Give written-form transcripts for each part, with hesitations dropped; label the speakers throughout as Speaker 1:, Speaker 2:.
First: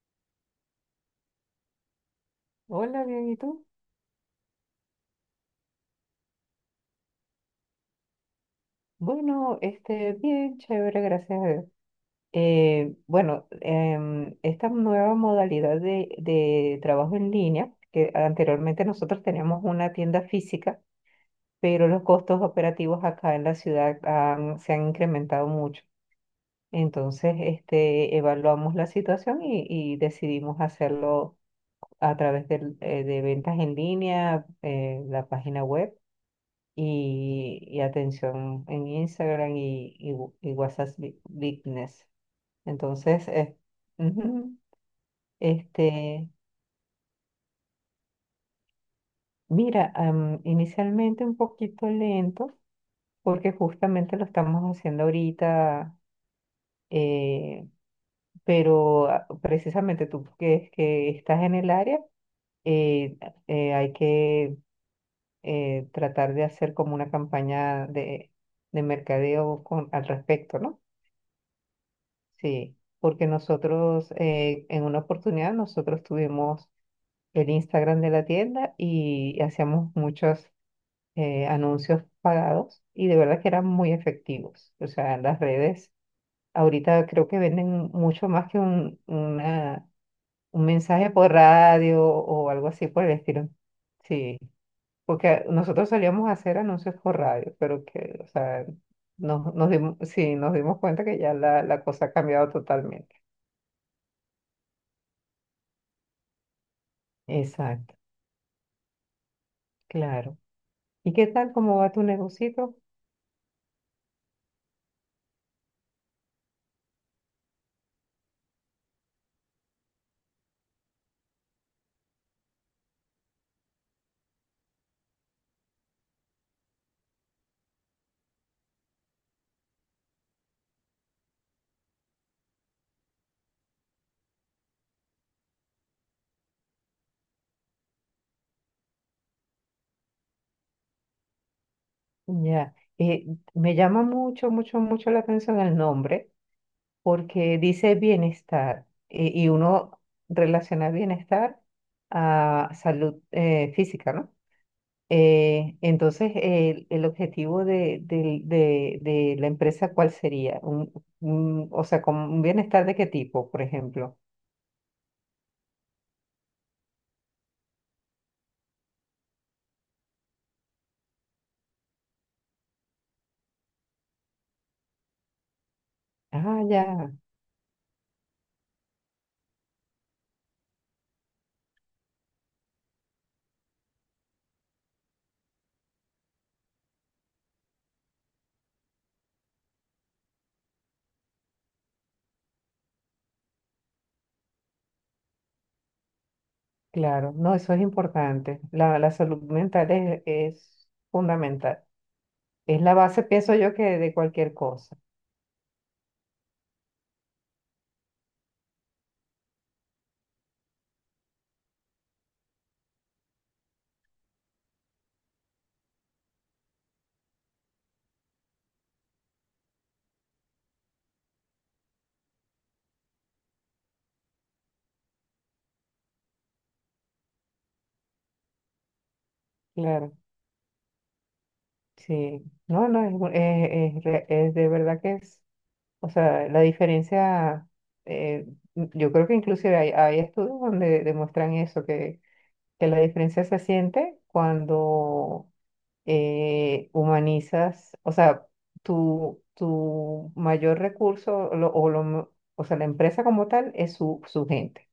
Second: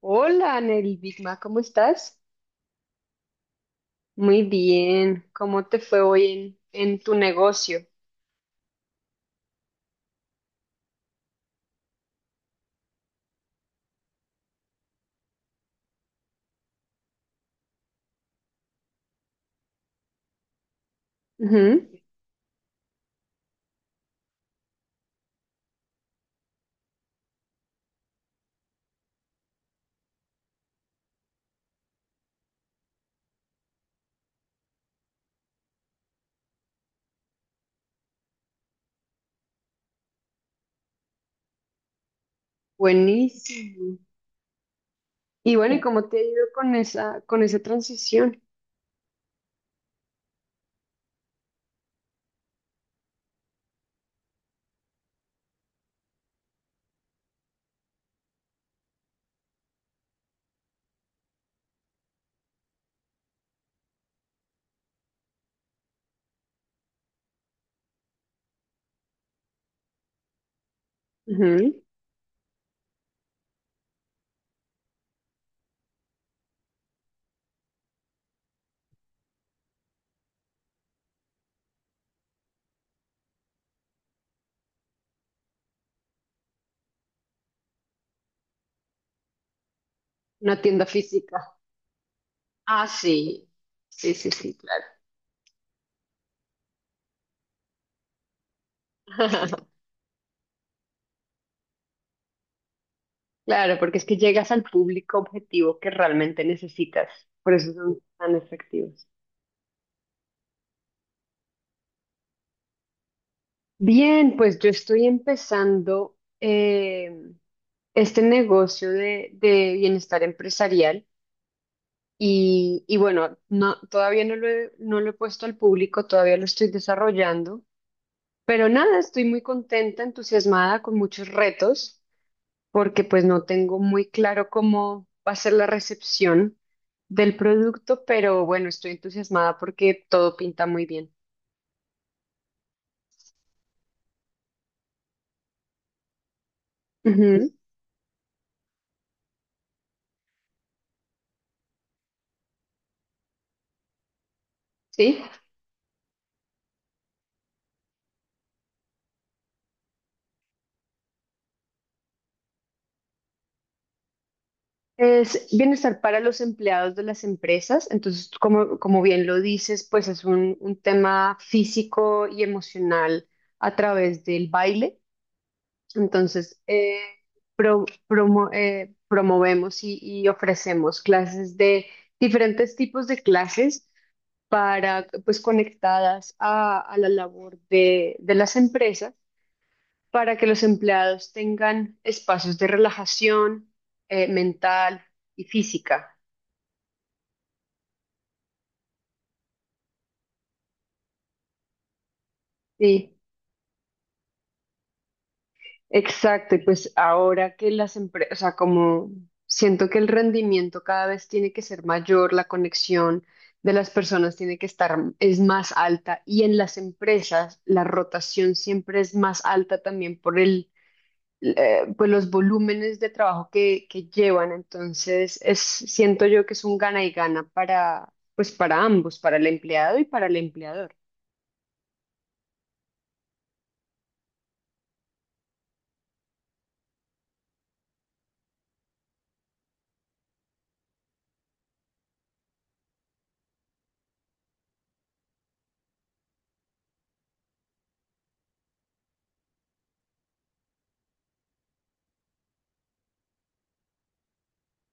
Speaker 1: Hola, Nelly Bigma, ¿cómo estás?
Speaker 2: Hola, bien, ¿y tú?
Speaker 1: Muy bien. ¿Cómo te fue hoy en tu negocio?
Speaker 2: Bueno, bien, chévere, gracias a Dios. Esta nueva modalidad de trabajo en línea, que anteriormente nosotros teníamos una tienda física,
Speaker 1: Ujú.
Speaker 2: pero los costos operativos acá en la ciudad se han incrementado mucho. Entonces, evaluamos la situación y decidimos hacerlo a través del, de ventas en línea, la página web. Y atención en Instagram y WhatsApp Business. Entonces,
Speaker 1: Buenísimo.
Speaker 2: ujú,
Speaker 1: Y bueno, ¿y cómo te ha
Speaker 2: este,
Speaker 1: ido con esa transición?
Speaker 2: mira, inicialmente un poquito lento, porque justamente lo estamos haciendo ahorita, eh, pero precisamente tú es que estás en el área, eh, hay que tratar de hacer como una campaña de mercadeo con, al respecto, ¿no?
Speaker 1: Ujú.
Speaker 2: Sí, porque nosotros en una oportunidad nosotros tuvimos el Instagram de la tienda y hacíamos muchos anuncios pagados y de verdad que eran muy efectivos. O sea, las redes ahorita creo que venden mucho más que
Speaker 1: Una
Speaker 2: un
Speaker 1: tienda
Speaker 2: mensaje por
Speaker 1: física.
Speaker 2: radio o algo
Speaker 1: Ah,
Speaker 2: así por el estilo.
Speaker 1: sí. Sí, sí,
Speaker 2: Sí,
Speaker 1: sí, claro.
Speaker 2: porque nosotros solíamos hacer anuncios por radio, pero que, o sea, nos dimos, sí, nos dimos cuenta que ya la cosa ha cambiado totalmente.
Speaker 1: Claro, porque es que llegas al público objetivo que realmente necesitas. Por eso
Speaker 2: Exacto,
Speaker 1: son tan efectivos.
Speaker 2: claro. ¿Y qué tal? ¿Cómo va tu negocito?
Speaker 1: Bien, pues yo estoy empezando este negocio de bienestar empresarial. Y bueno, no, todavía no lo he, no lo he puesto al público, todavía lo estoy desarrollando, pero nada, estoy muy contenta, entusiasmada, con muchos retos, porque pues no tengo muy claro cómo va a ser la recepción del producto, pero bueno, estoy entusiasmada porque todo pinta muy bien.
Speaker 2: Ya, me llama mucho, mucho, mucho la atención el nombre
Speaker 1: Ujú.
Speaker 2: porque dice bienestar y uno relaciona bienestar a salud física, ¿no?
Speaker 1: Sí,
Speaker 2: Entonces, el objetivo de de la empresa, ¿cuál sería? O sea, ¿con un bienestar de qué tipo, por ejemplo?
Speaker 1: es bienestar para los empleados de las empresas, entonces como, como bien lo dices, pues es un tema físico y emocional a través del baile. Entonces,
Speaker 2: Ah, ya.
Speaker 1: promovemos y ofrecemos clases de diferentes tipos de clases para, pues, conectadas a la labor de las empresas para que los empleados tengan espacios de relajación mental y física.
Speaker 2: Claro, no, eso es importante. La salud mental es fundamental. Es la
Speaker 1: ¿Sí?
Speaker 2: base, pienso yo, que de cualquier cosa.
Speaker 1: Exacto, y pues ahora que las empresas, o sea, como siento que el rendimiento cada vez tiene que ser mayor, la conexión de las personas tiene que estar, es más alta, y en las empresas la rotación siempre es más alta también por pues los volúmenes de trabajo que llevan, entonces es, siento yo que es un gana y gana para, pues para ambos, para el empleado y
Speaker 2: Claro,
Speaker 1: para el empleador.
Speaker 2: sí. No, no, es, es de verdad que es, o sea, la diferencia, eh, yo creo que inclusive hay, hay estudios donde demuestran eso, que la diferencia se siente cuando humanizas, o sea, tu mayor recurso lo- o, lo mo- o sea, la empresa como tal es su, su gente.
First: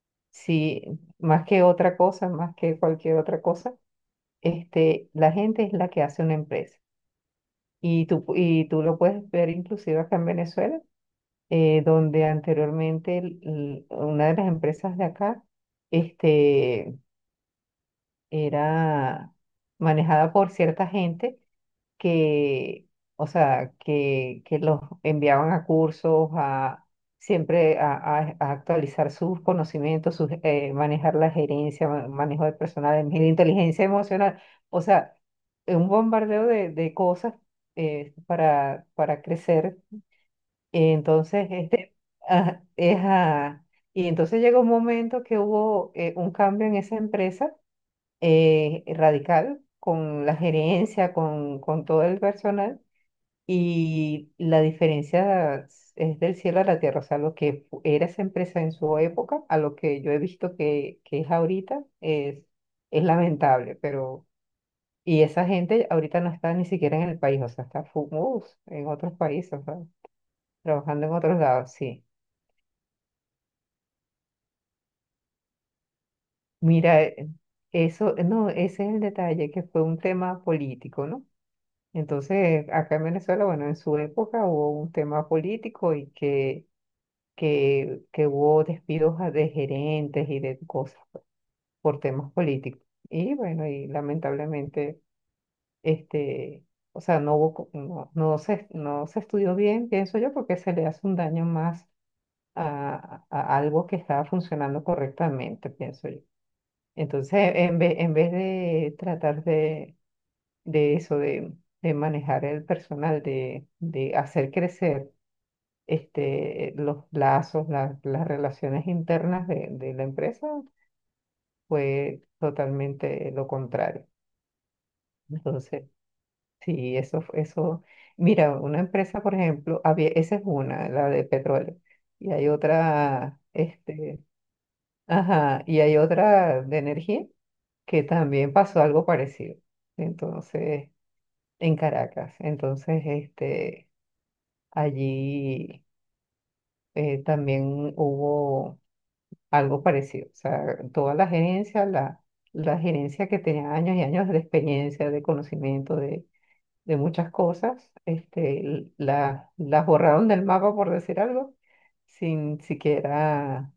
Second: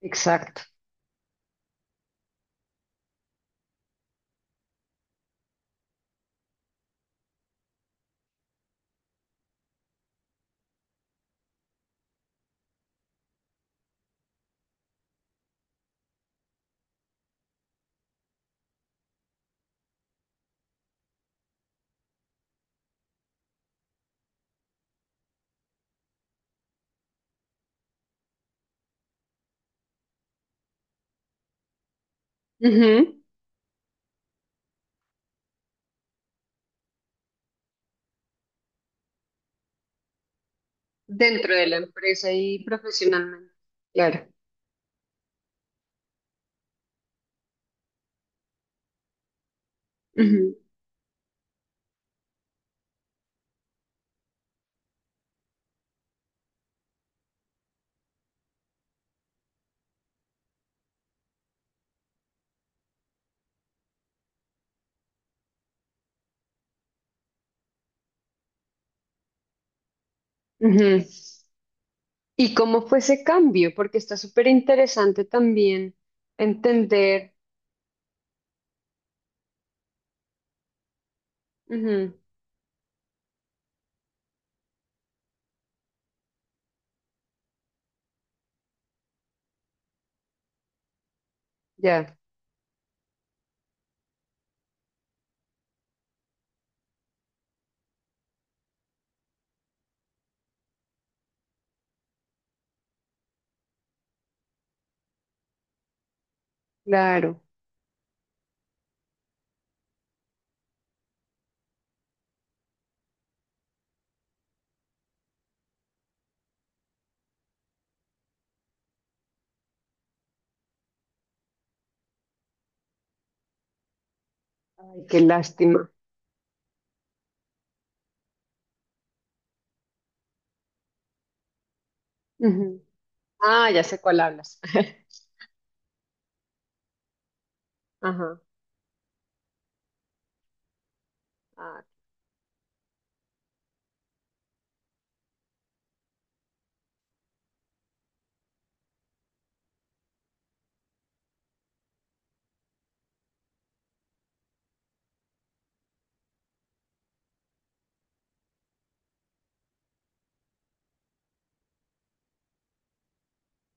Speaker 1: Exacto.
Speaker 2: Si más que otra cosa, más que cualquier otra cosa, la gente es la que hace una empresa. Y tú, y tú lo puedes ver inclusive acá en Venezuela, donde anteriormente una de las empresas de acá, este era manejada por cierta gente que, o sea, que los enviaban a cursos, a siempre a actualizar sus conocimientos, sus, manejar la gerencia, manejo de personal,
Speaker 1: Ujú.
Speaker 2: de inteligencia emocional, o sea, un bombardeo de cosas para crecer. Entonces,
Speaker 1: Dentro de la empresa y
Speaker 2: ajá, es,
Speaker 1: profesionalmente.
Speaker 2: ah, y
Speaker 1: Claro.
Speaker 2: entonces llegó un momento que hubo un cambio en esa empresa radical con la
Speaker 1: Ujú,
Speaker 2: gerencia, con todo el personal, y la diferencia es del cielo a la tierra, o sea, lo que era esa empresa en su época a lo que yo he visto que es ahorita es lamentable, pero... Y esa gente ahorita no está ni siquiera en el país, o sea, está en otros países, o sea,
Speaker 1: ujú.
Speaker 2: trabajando en otros lados, sí.
Speaker 1: ¿Y cómo fue ese cambio? Porque está súper interesante también
Speaker 2: Mira,
Speaker 1: entender.
Speaker 2: eso, no, ese es el detalle, que fue un tema político, ¿no?
Speaker 1: Ujú.
Speaker 2: Entonces, acá en Venezuela, bueno, en su época hubo un tema político y que, que hubo despidos de gerentes y de cosas por
Speaker 1: Ya,
Speaker 2: temas políticos. Y bueno, y lamentablemente, este, o sea, no, no se estudió bien, pienso yo, porque se le hace un daño más a algo que estaba funcionando correctamente, pienso yo.
Speaker 1: claro.
Speaker 2: Entonces, en vez de tratar de eso, de, manejar el personal, de hacer crecer los lazos, las relaciones internas de la empresa, fue totalmente lo contrario.
Speaker 1: Ay, qué
Speaker 2: Entonces,
Speaker 1: lástima.
Speaker 2: sí, eso, mira, una empresa, por ejemplo, había, esa es una, la de petróleo, y hay
Speaker 1: Ujú.
Speaker 2: otra,
Speaker 1: Ah, ya sé cuál hablas.
Speaker 2: ajá, y hay otra de energía que
Speaker 1: Ajá.
Speaker 2: también pasó algo parecido. Entonces, en
Speaker 1: Ah,
Speaker 2: Caracas. Entonces, allí también hubo algo parecido. O sea, toda la gerencia, la gerencia que tenía años y años de experiencia, de conocimiento de muchas cosas, las borraron del mapa, por decir algo, sin siquiera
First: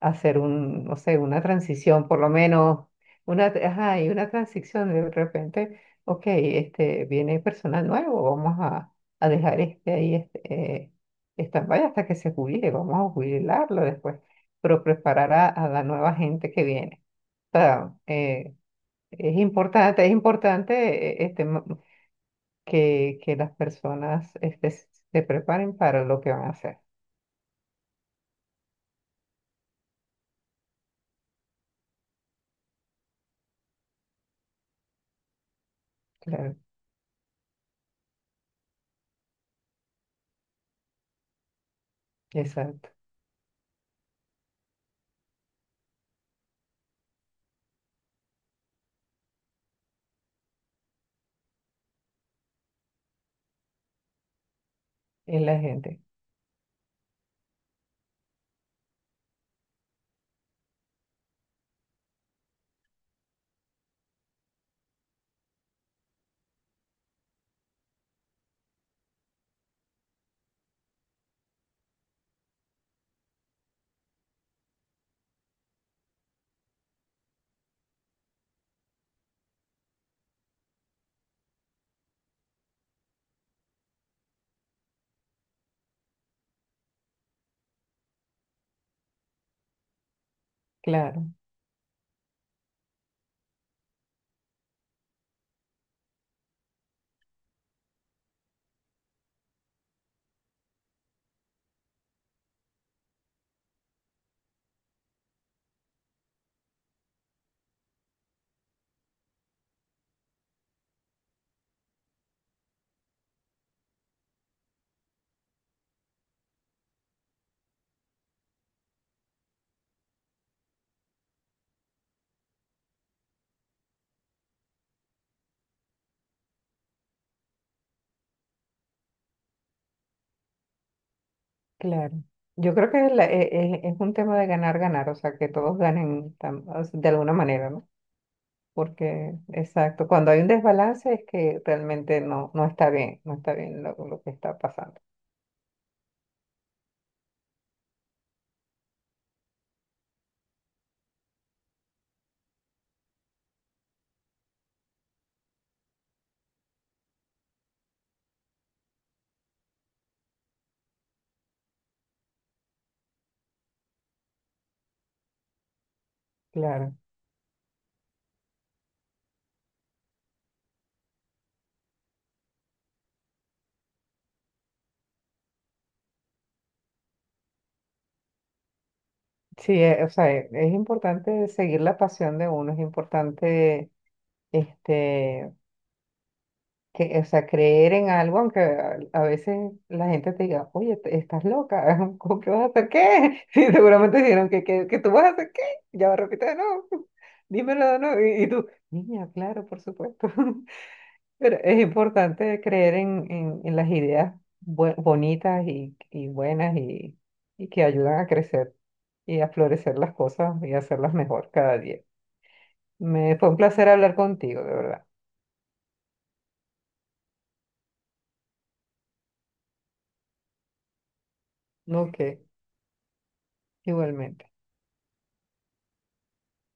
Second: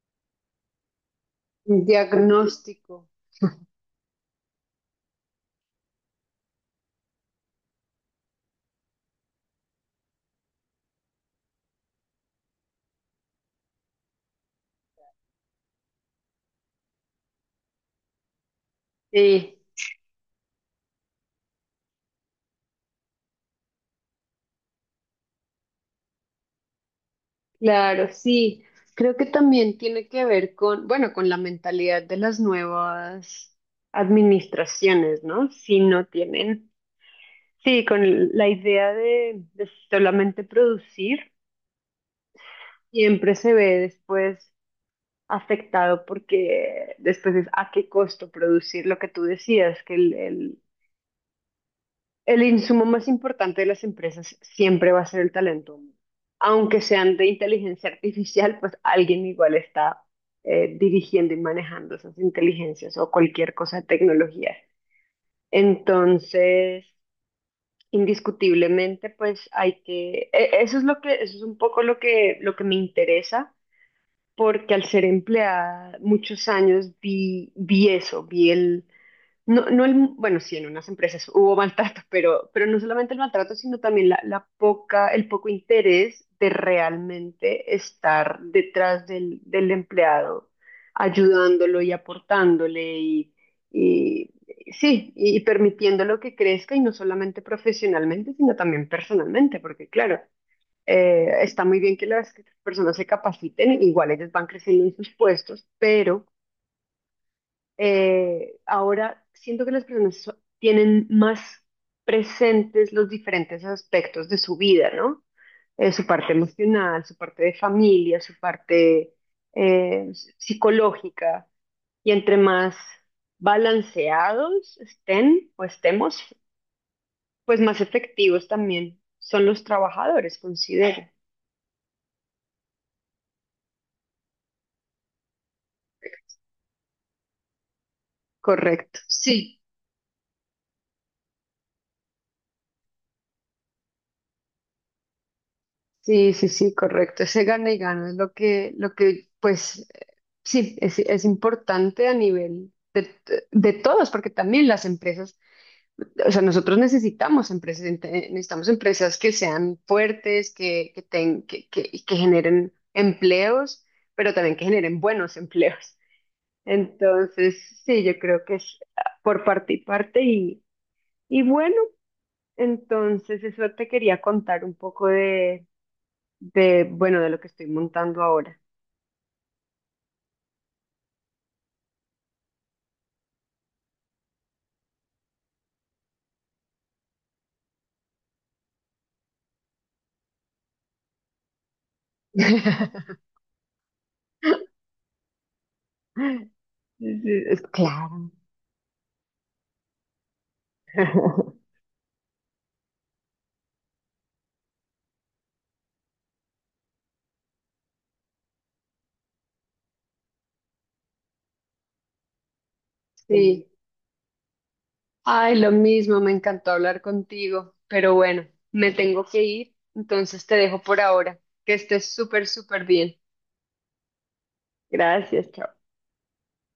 Speaker 2: hacer un, no sé, una
Speaker 1: un
Speaker 2: transición, por lo menos,
Speaker 1: diagnóstico.
Speaker 2: ajá, y una transición de repente, ok, viene personal nuevo, vamos a dejar este ahí, eh, stand-by hasta que se jubile, vamos a jubilarlo después, pero preparar a la nueva gente que viene. O sea,
Speaker 1: Sí,
Speaker 2: es importante, que las personas, se preparen para lo que van a hacer.
Speaker 1: claro, sí. Creo que también tiene que ver con, bueno, con la mentalidad de las nuevas administraciones, ¿no? Si no
Speaker 2: Claro,
Speaker 1: tienen, sí, con la idea de solamente producir
Speaker 2: exacto,
Speaker 1: siempre se ve después afectado porque después es a qué costo producir lo que tú decías, que el insumo más importante de las empresas siempre va a ser el
Speaker 2: es la
Speaker 1: talento humano.
Speaker 2: gente,
Speaker 1: Aunque sean de inteligencia artificial, pues alguien igual está dirigiendo y manejando esas inteligencias o cualquier cosa de tecnología. Entonces, indiscutiblemente, pues hay que, eso es lo que, eso es un poco lo que me interesa porque al ser empleada muchos años vi, vi eso, vi el, no, no el, bueno, sí, en unas empresas hubo maltrato, pero no solamente el maltrato, sino también la poca, el poco interés de realmente estar detrás del empleado,
Speaker 2: claro.
Speaker 1: ayudándolo y aportándole y sí, y permitiéndolo que crezca y no solamente profesionalmente, sino también personalmente, porque claro. Está muy bien que las personas se capaciten, igual ellas van creciendo en sus puestos, pero ahora siento que las personas tienen más presentes los diferentes aspectos de su vida, ¿no? Su parte emocional, su parte de familia, su parte psicológica, y entre más balanceados estén o estemos, pues más efectivos también son los trabajadores, considero.
Speaker 2: Claro. Yo creo que es un tema de ganar, ganar, o sea, que todos ganen o sea, de alguna manera, ¿no?
Speaker 1: Correcto.
Speaker 2: Porque,
Speaker 1: Sí.
Speaker 2: exacto, cuando hay un desbalance es que realmente no, no está bien, no está bien lo que está pasando.
Speaker 1: Sí, sí, sí, correcto. Ese gana y gana es lo que, pues, sí, es importante a nivel de todos, porque también las empresas, o sea, nosotros necesitamos empresas, necesitamos empresas que sean fuertes, que, ten- que, y que generen empleos, pero también que generen buenos empleos.
Speaker 2: Claro.
Speaker 1: Entonces, sí, yo creo que es por parte y parte y bueno, entonces eso te quería contar un poco de, bueno, de lo que estoy montando ahora.
Speaker 2: Sí, o sea, es importante seguir la pasión de uno, es importante, este, que, o sea, creer en algo, aunque a veces la gente te diga, oye, estás loca, ¿cómo que vas a hacer qué? Sí, seguramente dijeron que, que tú vas a hacer qué, ya va, repite de nuevo,
Speaker 1: Es-
Speaker 2: dímelo de nuevo,
Speaker 1: Claro.
Speaker 2: y tú, niña, claro, por supuesto, pero es importante creer en las ideas bonitas y buenas y que ayudan a crecer y a florecer las cosas y hacerlas mejor cada día.
Speaker 1: Sí.
Speaker 2: Me fue un
Speaker 1: Sí,
Speaker 2: placer hablar contigo, de verdad.
Speaker 1: ay, lo mismo, me encantó hablar contigo, pero bueno, me tengo que ir, entonces te dejo por ahora. Que estés
Speaker 2: Ok,
Speaker 1: súper, súper bien.
Speaker 2: igualmente.
Speaker 1: Gracias, chao.